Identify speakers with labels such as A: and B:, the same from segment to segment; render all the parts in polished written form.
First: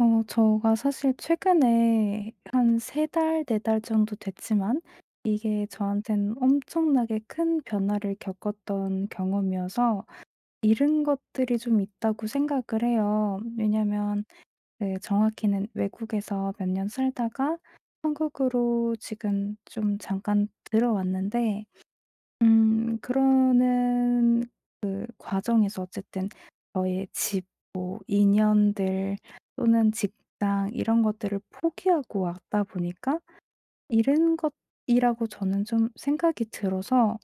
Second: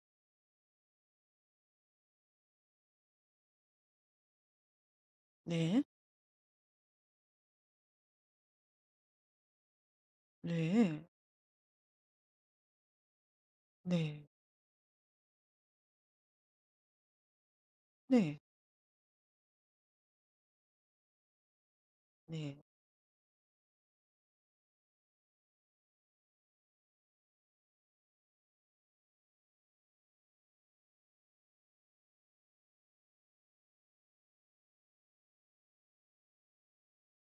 A: 저가 사실 최근에 한 3달 4달 정도 됐지만 이게
B: 네.
A: 저한테는 엄청나게 큰 변화를 겪었던 경험이어서
B: 네.
A: 잃은 것들이 좀 있다고 생각을 해요.
B: 네.
A: 왜냐면 그 정확히는 외국에서 몇 년 살다가
B: 네.
A: 한국으로 지금 좀 잠깐 들어왔는데
B: 네.
A: 그러는 그 과정에서 어쨌든 저의 집 뭐 인연들 또는 직장 이런 것들을 포기하고 왔다 보니까 잃은 것이라고 저는 좀 생각이 들어서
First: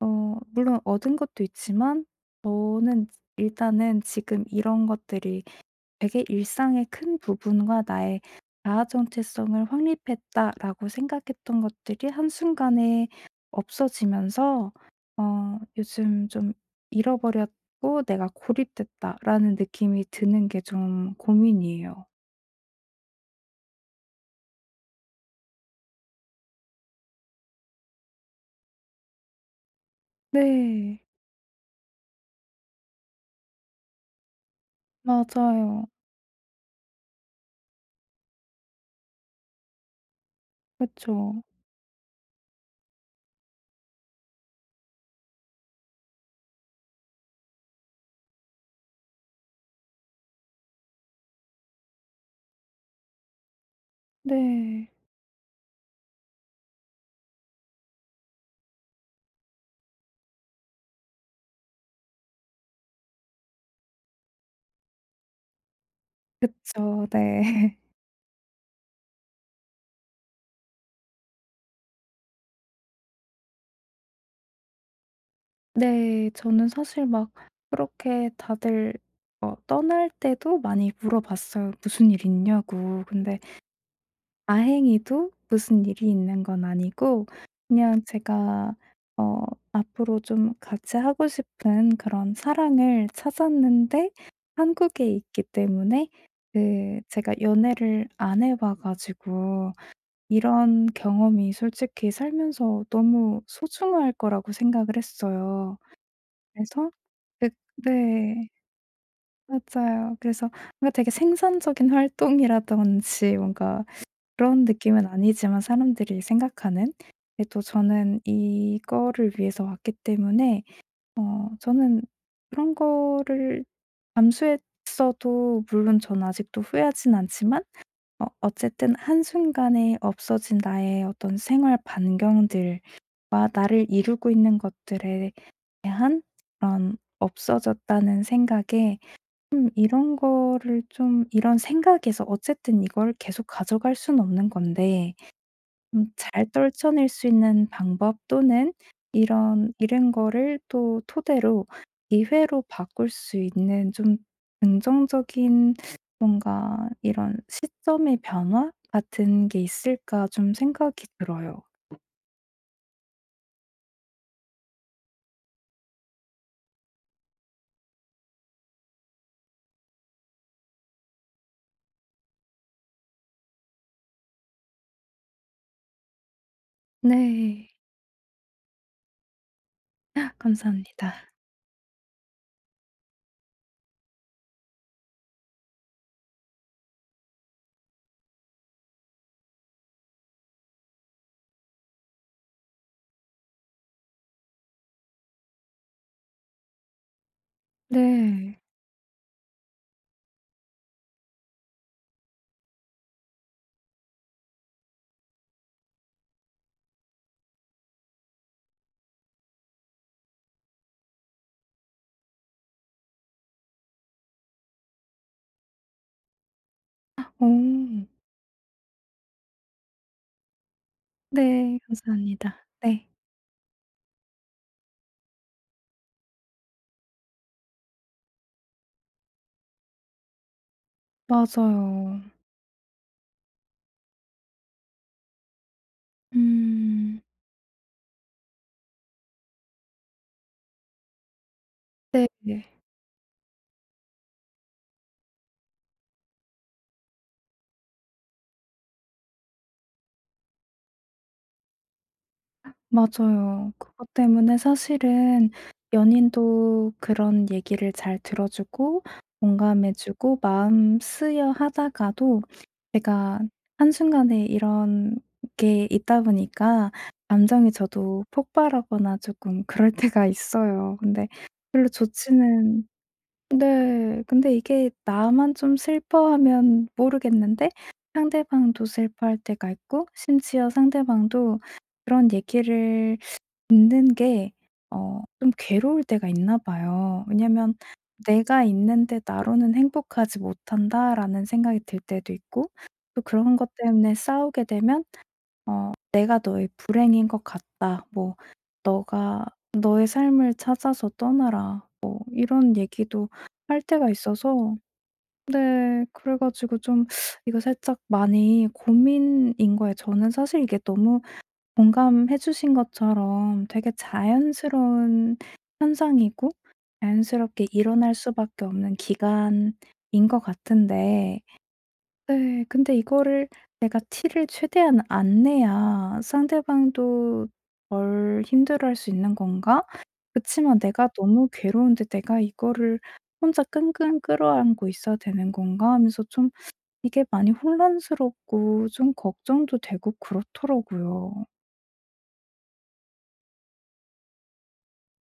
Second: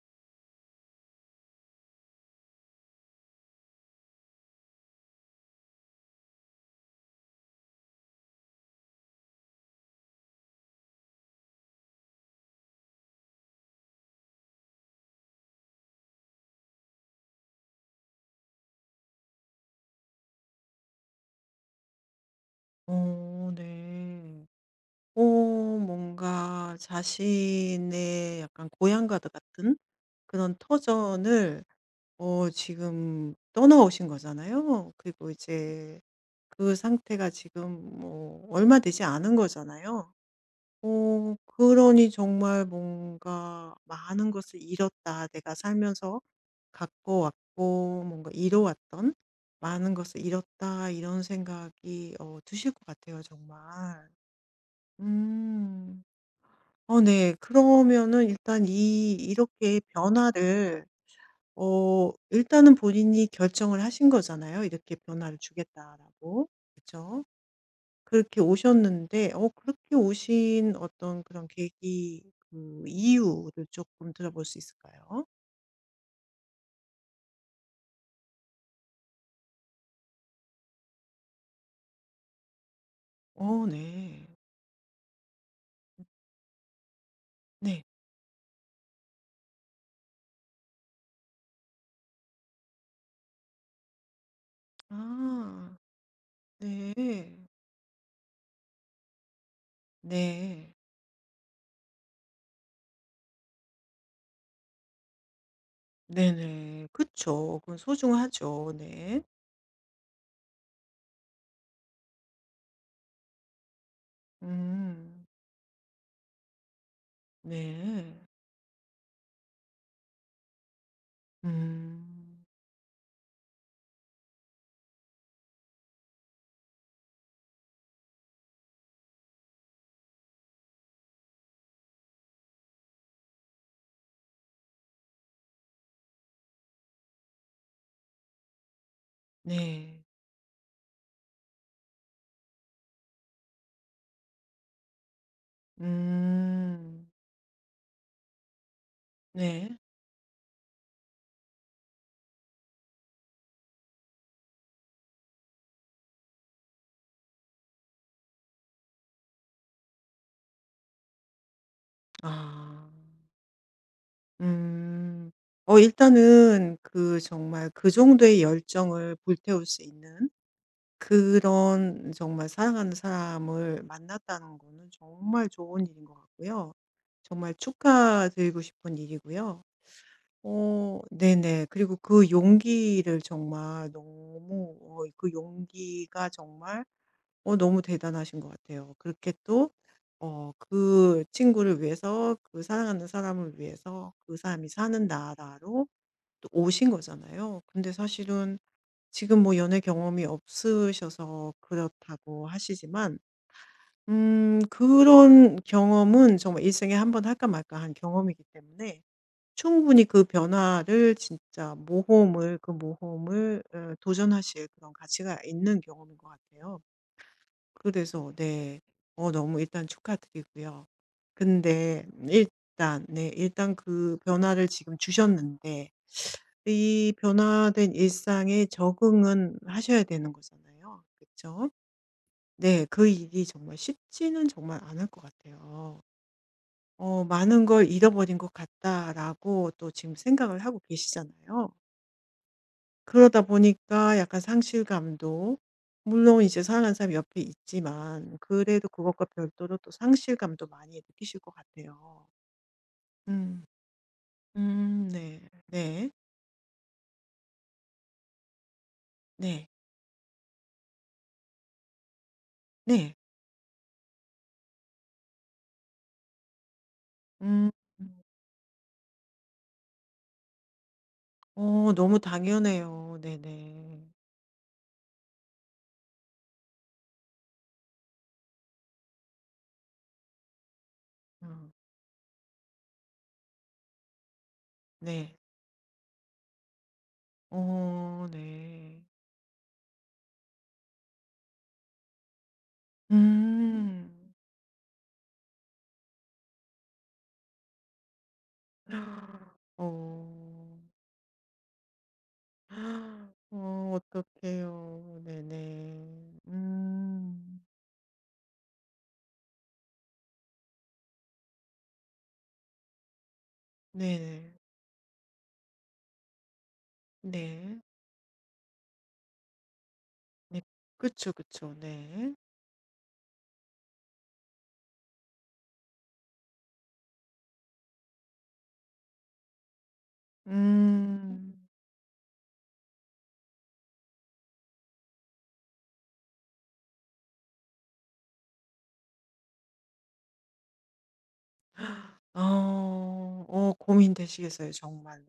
A: 물론 얻은 것도 있지만 저는 일단은 지금 이런 것들이 되게 '일상의 큰 부분과 나의 자아 정체성을 확립했다.'라고 생각했던 것들이 한순간에 없어지면서 요즘 좀 '잃어버렸고 내가 고립됐다.'라는 느낌이 드는 게 좀 고민이에요.
B: 어 네. 뭔가 자신의 약간 고향과도 같은 그런
A: 네.
B: 터전을 지금 떠나오신 거잖아요. 그리고
A: 맞아요.
B: 이제 그 상태가 지금 뭐 얼마 되지 않은 거잖아요.
A: 그쵸.
B: 그러니 정말 뭔가 '많은 것을 잃었다. 내가 살면서 갖고 왔고 뭔가 이뤄왔던 많은 것을 잃었다.' 이런 생각이 드실 것 같아요 정말.
A: 네.
B: 음. 어 네. 그러면은 일단 이 이렇게 변화를 일단은 본인이 결정을 하신 거잖아요. 이렇게 변화를 주겠다라고.
A: 그쵸.
B: 그쵸?
A: 네.
B: 그렇게 오셨는데 그렇게 오신 어떤 그런 계기 그 이유를 조금 들어볼 수 있을까요?
A: 네. 저는 사실 막 그렇게 다들 떠날 때도 많이 물어봤어요. "무슨 일 있냐."고. 근데
B: 어 네.
A: 다행히도 무슨 일이 있는 건 아니고
B: 네.
A: 그냥 제가 어 앞으로 좀 같이 하고 싶은 그런 사랑을 찾았는데 한국에 있기
B: 아
A: 때문에
B: 네.
A: 그 제가 연애를 안 해봐 가지고
B: 네.
A: 이런 경험이 솔직히 살면서 너무 소중할 거라고 생각을 했어요.
B: 네네.
A: 그래서 그
B: 그쵸. 그건
A: 네.
B: 소중하죠. 네.
A: 맞아요. 그래서 뭔가 되게 생산적인 활동이라든지 뭔가 그런 느낌은
B: 음.
A: 아니지만 사람들이 생각하는. 근데 또
B: 네.
A: 저는 이거를 위해서 왔기 때문에 저는
B: 음.
A: 그런 거를 감수했어도 물론 전 아직도 후회하진 않지만 어쨌든 한순간에 없어진 나의 어떤 생활 반경들과 나를 이루고 있는 것들에 대한 그런 없어졌다는 생각에
B: 네.
A: 이런 거를 좀 이런 생각에서 어쨌든 이걸 계속 가져갈 수는 없는 건데 잘 떨쳐낼
B: 음.
A: 수 있는 방법 또는 이런
B: 네.
A: 이런 거를 또 토대로 기회로 바꿀 수 있는 좀 긍정적인 뭔가 이런 시점의 변화 같은 게 있을까 좀 생각이 들어요.
B: 아. 음. 일단은 그 정말 그 정도의 열정을 불태울 수 있는 그런 정말 사랑하는 사람을 만났다는 거는 정말 좋은 일인 것 같고요. 정말
A: 네.
B: 축하드리고 싶은 일이고요. 어
A: 감사합니다.
B: 네네. 그리고 그 용기를 정말 너무 그 용기가 정말 너무 대단하신 것 같아요. 그렇게 또 그 친구를 위해서 그 사랑하는 사람을 위해서 '그 사람이 사는 나라로 또 오신 거잖아요.' 근데
A: 네.
B: 사실은 지금 뭐 연애 경험이 없으셔서 그렇다고 하시지만 그런 경험은 정말 일생에 한 번 할까 말까 한 경험이기 때문에 충분히 그 변화를 진짜 모험을 그 모험을 도전하실 그런 가치가 있는 경험인 것 같아요.
A: 오,
B: 그래서 네. 너무 일단 축하드리고요.
A: 네.
B: 근데
A: 감사합니다.
B: 일단
A: 네.
B: 네 일단 그 변화를 지금 주셨는데 이 변화된 일상에 적응은 하셔야 되는 거잖아요. 그쵸?
A: 맞아요.
B: 네. 그 일이 정말 쉽지는 정말 않을 것 같아요.
A: 음.
B: '많은 걸 잃어버린 것 같다.'라고 또 지금 생각을 하고 계시잖아요.
A: 네.
B: 그러다 보니까 약간 상실감도 물론 이제 사랑하는 사람이 옆에 있지만 그래도 그것과 별도로 또 상실감도 많이 느끼실 것 같아요. 음.
A: 맞아요. 그것 때문에
B: 네.
A: 사실은
B: 네.
A: 연인도 그런 얘기를 잘 들어주고
B: 네.
A: 공감해 주고 마음 쓰여 하다가도
B: 네.
A: 제가 한순간에 이런 게 있다 보니까 감정이
B: 음. 음.
A: 저도 폭발하거나 조금 그럴 때가 있어요. 근데 별로
B: 너무
A: 좋지는
B: 당연해요. 네네.
A: 네. 근데 이게 나만 좀 슬퍼하면 모르겠는데 상대방도 슬퍼할 때가 있고 심지어 상대방도
B: 어,
A: 그런 얘기를 있는 게
B: 네.
A: 좀 괴로울 때가 있나 봐요. 왜냐면
B: 어
A: '내가
B: 네.
A: 있는데 나로는 행복하지 못한다.'라는 생각이 들 때도 있고 또 그런 것
B: 음.
A: 때문에 싸우게 되면 '내가 너의 불행인 것 같다.' 뭐 "너가
B: 어.
A: 너의 삶을 찾아서 떠나라." 뭐 이런 얘기도 할
B: 어
A: 때가 있어서
B: 어떡해요.
A: 네
B: 네네.
A: 그래 가지고 좀 이거
B: 음.
A: 살짝 많이 고민인 거예요. 저는 사실 이게 너무 공감해 주신 것처럼 되게
B: 네네.
A: 자연스러운 현상이고 자연스럽게
B: 네.
A: 일어날 수밖에 없는 기간인 것
B: 네. 그쵸,
A: 같은데
B: 그쵸. 네.
A: 네 근데 이거를 내가 티를 최대한 안 내야 상대방도 덜 힘들어할 수 있는 건가? 그치만 내가 너무
B: 음.
A: 괴로운데 '내가 이거를 혼자 끙끙 끌어안고 있어야 되는 건가?' 하면서 좀 이게 많이 혼란스럽고 좀 걱정도 되고 그렇더라고요.
B: 어. 고민되시겠어요 정말로.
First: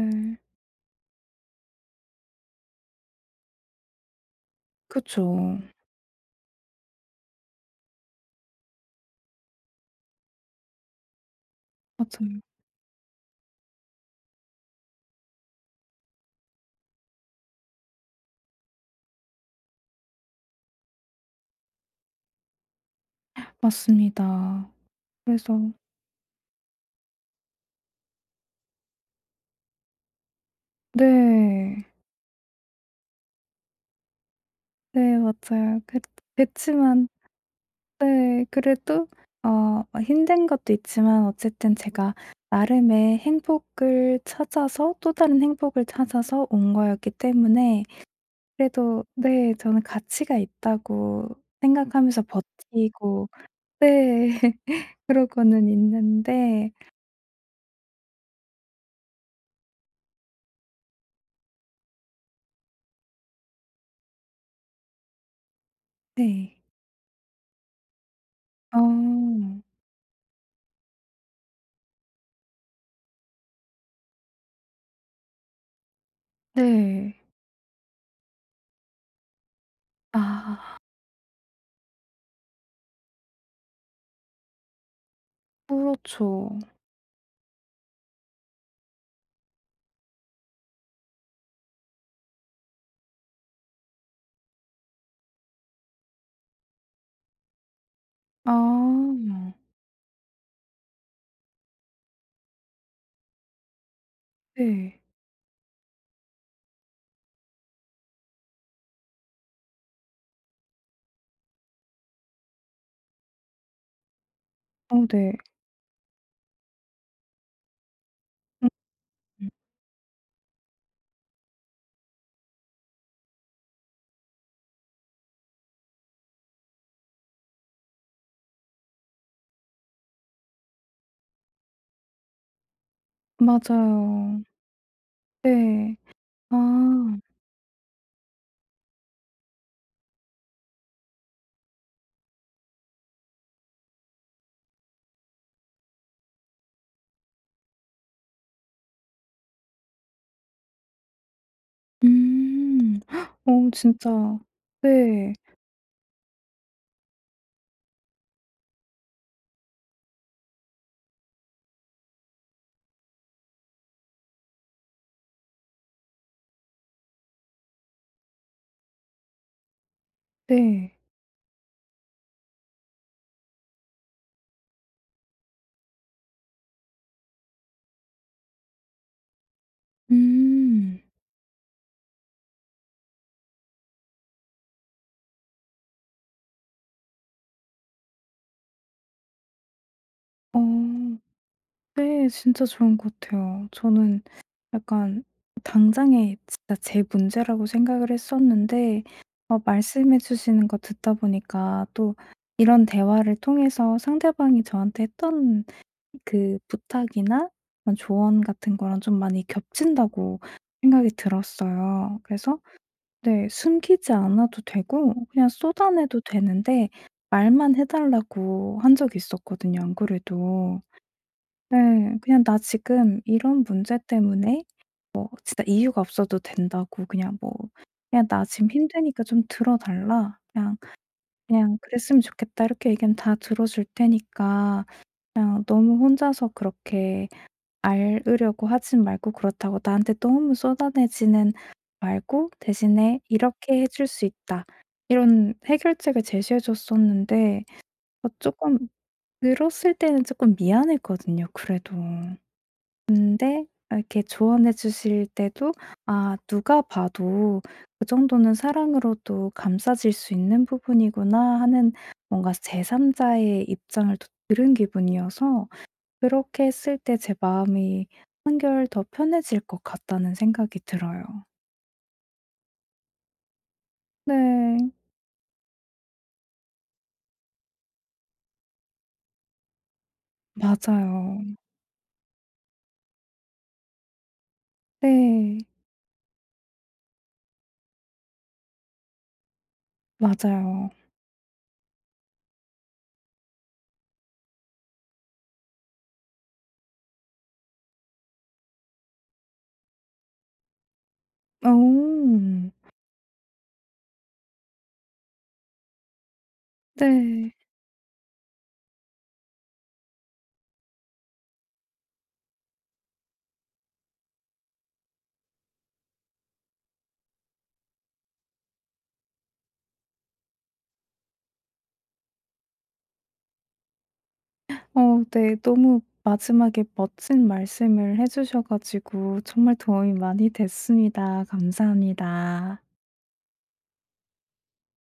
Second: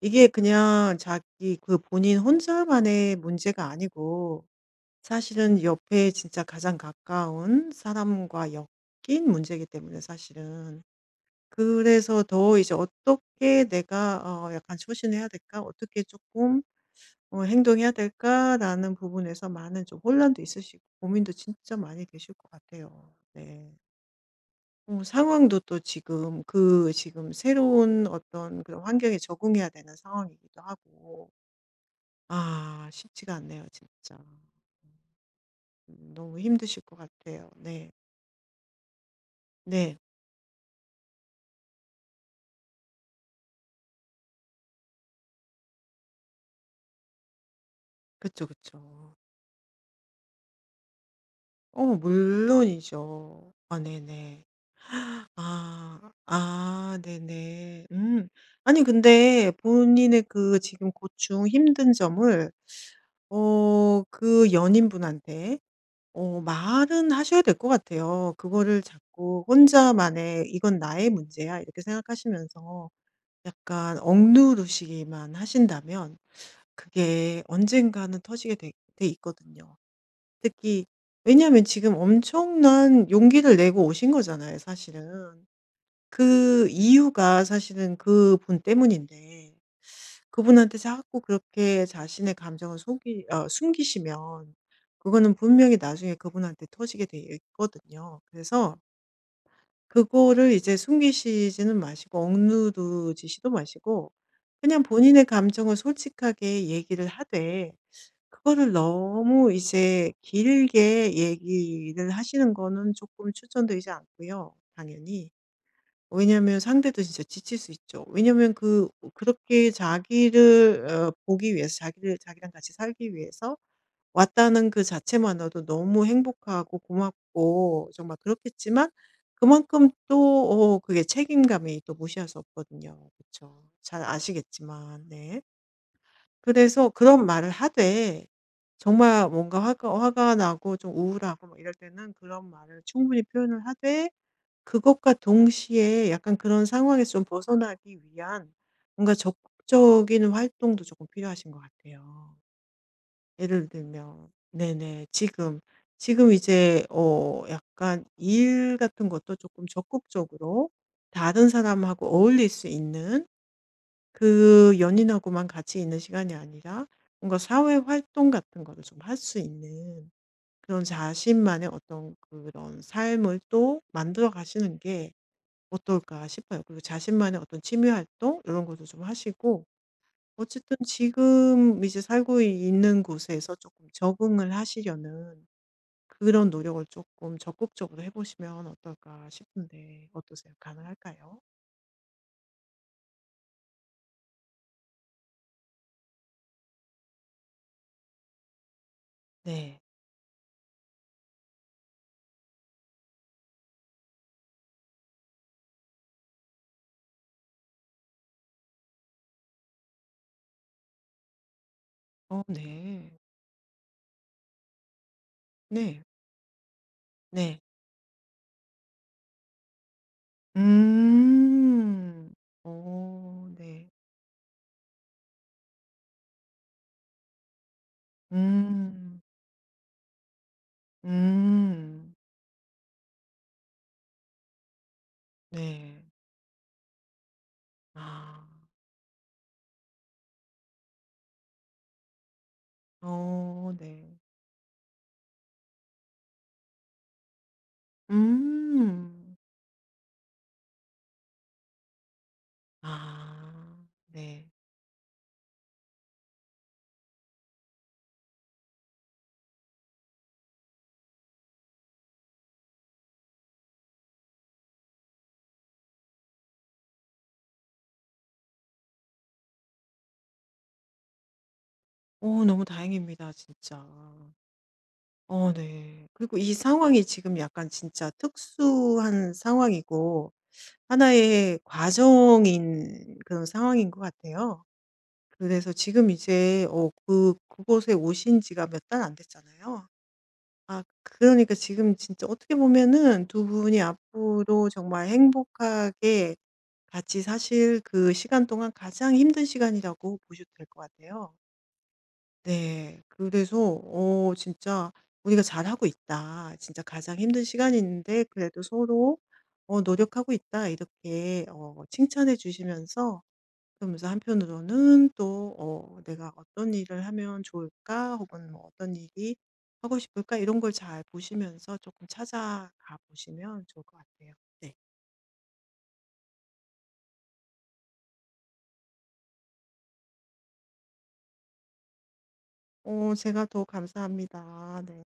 B: 이게 그냥 자기 그 본인 혼자만의 문제가 아니고
A: 그쵸.
B: 사실은 옆에 진짜 가장 가까운 사람과 엮인 문제이기 때문에 사실은. 그래서
A: 맞아요.
B: 더 이제 '어떻게 내가 약간 소신해야 될까? 어떻게 조금 행동해야 될까?'라는 부분에서 많은 좀 혼란도 있으시고 고민도 진짜 많이 되실 것 같아요. 네.
A: 맞습니다.
B: 상황도
A: 그래서
B: 또 지금 그 지금 새로운 어떤 그런 환경에 적응해야 되는 상황이기도 하고
A: 네.
B: 아 쉽지가 않네요 진짜.
A: 네 맞아요. 그지
B: 너무 힘드실 것
A: 그치만
B: 같아요. 네.
A: 네 그래도
B: 네.
A: 뭐 힘든 것도 있지만 어쨌든 제가 나름의 행복을 찾아서 또 다른 행복을 찾아서 온 거였기 때문에
B: 그쵸,
A: 그래도
B: 그쵸.
A: 네 저는 가치가 있다고
B: 어
A: 생각하면서 버티고
B: 물론이죠. 아
A: 네
B: 네네.
A: 그러고는
B: 아.
A: 있는데
B: 아 네네. 음. 아니 근데 본인의 그 지금 고충 힘든 점을 그 연인분한테
A: 네.
B: 말은 하셔야 될 것 같아요. 그거를 자꾸
A: 어
B: 혼자만의 '이건 나의 문제야.' 이렇게 생각하시면서 약간 억누르시기만 하신다면
A: 네.
B: 그게 언젠가는 터지게 돼 있거든요.
A: 아
B: 특히 왜냐하면 지금 엄청난 용기를 내고 오신 거잖아요, 사실은.
A: 그렇죠.
B: 그 이유가 사실은 그분 때문인데 그분한테 자꾸 그렇게 자신의 감정을 속이 숨기시면 그거는 분명히 나중에 그분한테 터지게 돼 있거든요.
A: 아.
B: 그래서 그거를 이제 숨기시지는 마시고 억누르시지도 마시고 그냥
A: 네.
B: 본인의 감정을 솔직하게 얘기를 하되 그거를 너무 이제 길게 얘기를 하시는 거는 조금 추천드리지 않고요,
A: 어
B: 당연히.
A: 네.
B: 왜냐면 상대도 진짜 지칠 수 있죠. 왜냐면 그
A: 음음.
B: 그렇게 자기를 보기 위해서 자기를 자기랑 같이 살기 위해서 왔다는 그 자체만으로도 너무 행복하고 고맙고 정말 그렇겠지만 그만큼 또 그게 책임감이 또 무시할 수 없거든요. 그렇죠 잘
A: 맞아요.
B: 아시겠지만. 네.
A: 네.
B: 그래서
A: 아.
B: 그런 말을 하되 정말 뭔가 화가 나고 좀 우울하고 막 이럴 때는 그런 말을 충분히 표현을 하되 그것과 동시에 약간 그런 상황에서 좀 벗어나기 위한 뭔가 적극적인 활동도 조금 필요하신 것 같아요.
A: 음.
B: 예를
A: 어 진짜
B: 들면 네네.
A: 네.
B: 지금 지금 이제 약간 일 같은 것도 조금 적극적으로 다른 사람하고 어울릴 수 있는 그 연인하고만 같이 있는 시간이 아니라 뭔가 사회 활동 같은 거를 좀 할 수 있는 그런
A: 네.
B: 자신만의 어떤 그런 삶을 또 만들어 가시는 게 어떨까 싶어요. 그리고 자신만의 어떤 취미 활동 이런 것도 좀 하시고 어쨌든
A: 음.
B: 지금 이제 살고 있는 곳에서 조금 적응을 하시려는 그런 노력을 조금 적극적으로 해보시면 어떨까 싶은데 어떠세요?
A: 어
B: 가능할까요?
A: 네. 진짜 좋은 것 같아요. 저는 약간 당장에 진짜 제 문제라고 생각을 했었는데
B: 네.
A: 말씀해 주시는 거 듣다 보니까 또 이런 대화를 통해서 상대방이 저한테 했던 그 부탁이나 그런 조언 같은 거랑 좀 많이 겹친다고 생각이 들었어요.
B: 어,
A: 그래서
B: 네.
A: 네 숨기지 않아도 되고 그냥
B: 네.
A: 쏟아내도 되는데
B: 네.
A: 말만 해 달라고 한 적이 있었거든요 안 그래도. 네.
B: 음.
A: 그냥 "나 지금
B: 어
A: 이런
B: 네.
A: 문제 때문에" 뭐 진짜 이유가 없어도 된다고 그냥 뭐 "그냥 나 지금
B: 음.
A: 힘드니까 좀 들어 달라. 그냥
B: 음.
A: 그랬으면 좋겠다." 이렇게 얘기하면 다 들어 줄 테니까 "그냥 너무
B: 네.
A: 혼자서 그렇게
B: 아.
A: 알으려고 하진 말고 그렇다고 나한테 너무 쏟아내지는 말고 대신에
B: 어
A: "이렇게 해줄
B: 네.
A: 수 있다." 이런 해결책을 제시해 줬었는데 어금끔
B: 음.
A: 들었을 때는 조금 미안했거든요 그래도. 근데
B: 아
A: 아 이렇게
B: 네.
A: 조언해 주실 때도 아 누가 봐도 '그 정도는 사랑으로도 감싸질 수 있는 부분이구나.' 하는 뭔가 제3 자의 입장을 또 들은 기분이어서 그렇게 했을 때 제 마음이 한결 더 편해질 것 같다는 생각이 들어요.
B: 너무 다행입니다 진짜.
A: 네.
B: 어 네. 그리고 이 상황이 지금 약간 진짜 특수한 상황이고
A: 맞아요.
B: 하나의 과정인 그런 상황인 것 같아요.
A: 네.
B: 그래서 지금 이제 그 그곳에 오신 지가 몇 달 안 됐잖아요. 아
A: 맞아요.
B: 그러니까 지금 진짜 어떻게 보면은 두 분이 앞으로 정말 행복하게 같이 사실 그 시간 동안 가장 힘든 시간이라고 보셔도 될 것 같아요.
A: 어.
B: 네. 그래서 진짜 '우리가 잘하고 있다. 진짜 가장 힘든
A: 네.
B: 시간인데 그래도 서로 노력하고 있다.' 이렇게 칭찬해 주시면서 그러면서 한편으로는 또 '내가 어떤 일을 하면 좋을까?' 혹은 뭐 '어떤 일이 하고 싶을까?' 이런 걸 잘 보시면서 조금 찾아가 보시면 좋을 것 같아요. 네.
A: 어 네. 너무 마지막에 멋진 말씀을 해 주셔 가지고 정말 도움이 많이 됐습니다. 감사합니다.
B: 제가 더 감사합니다. 네.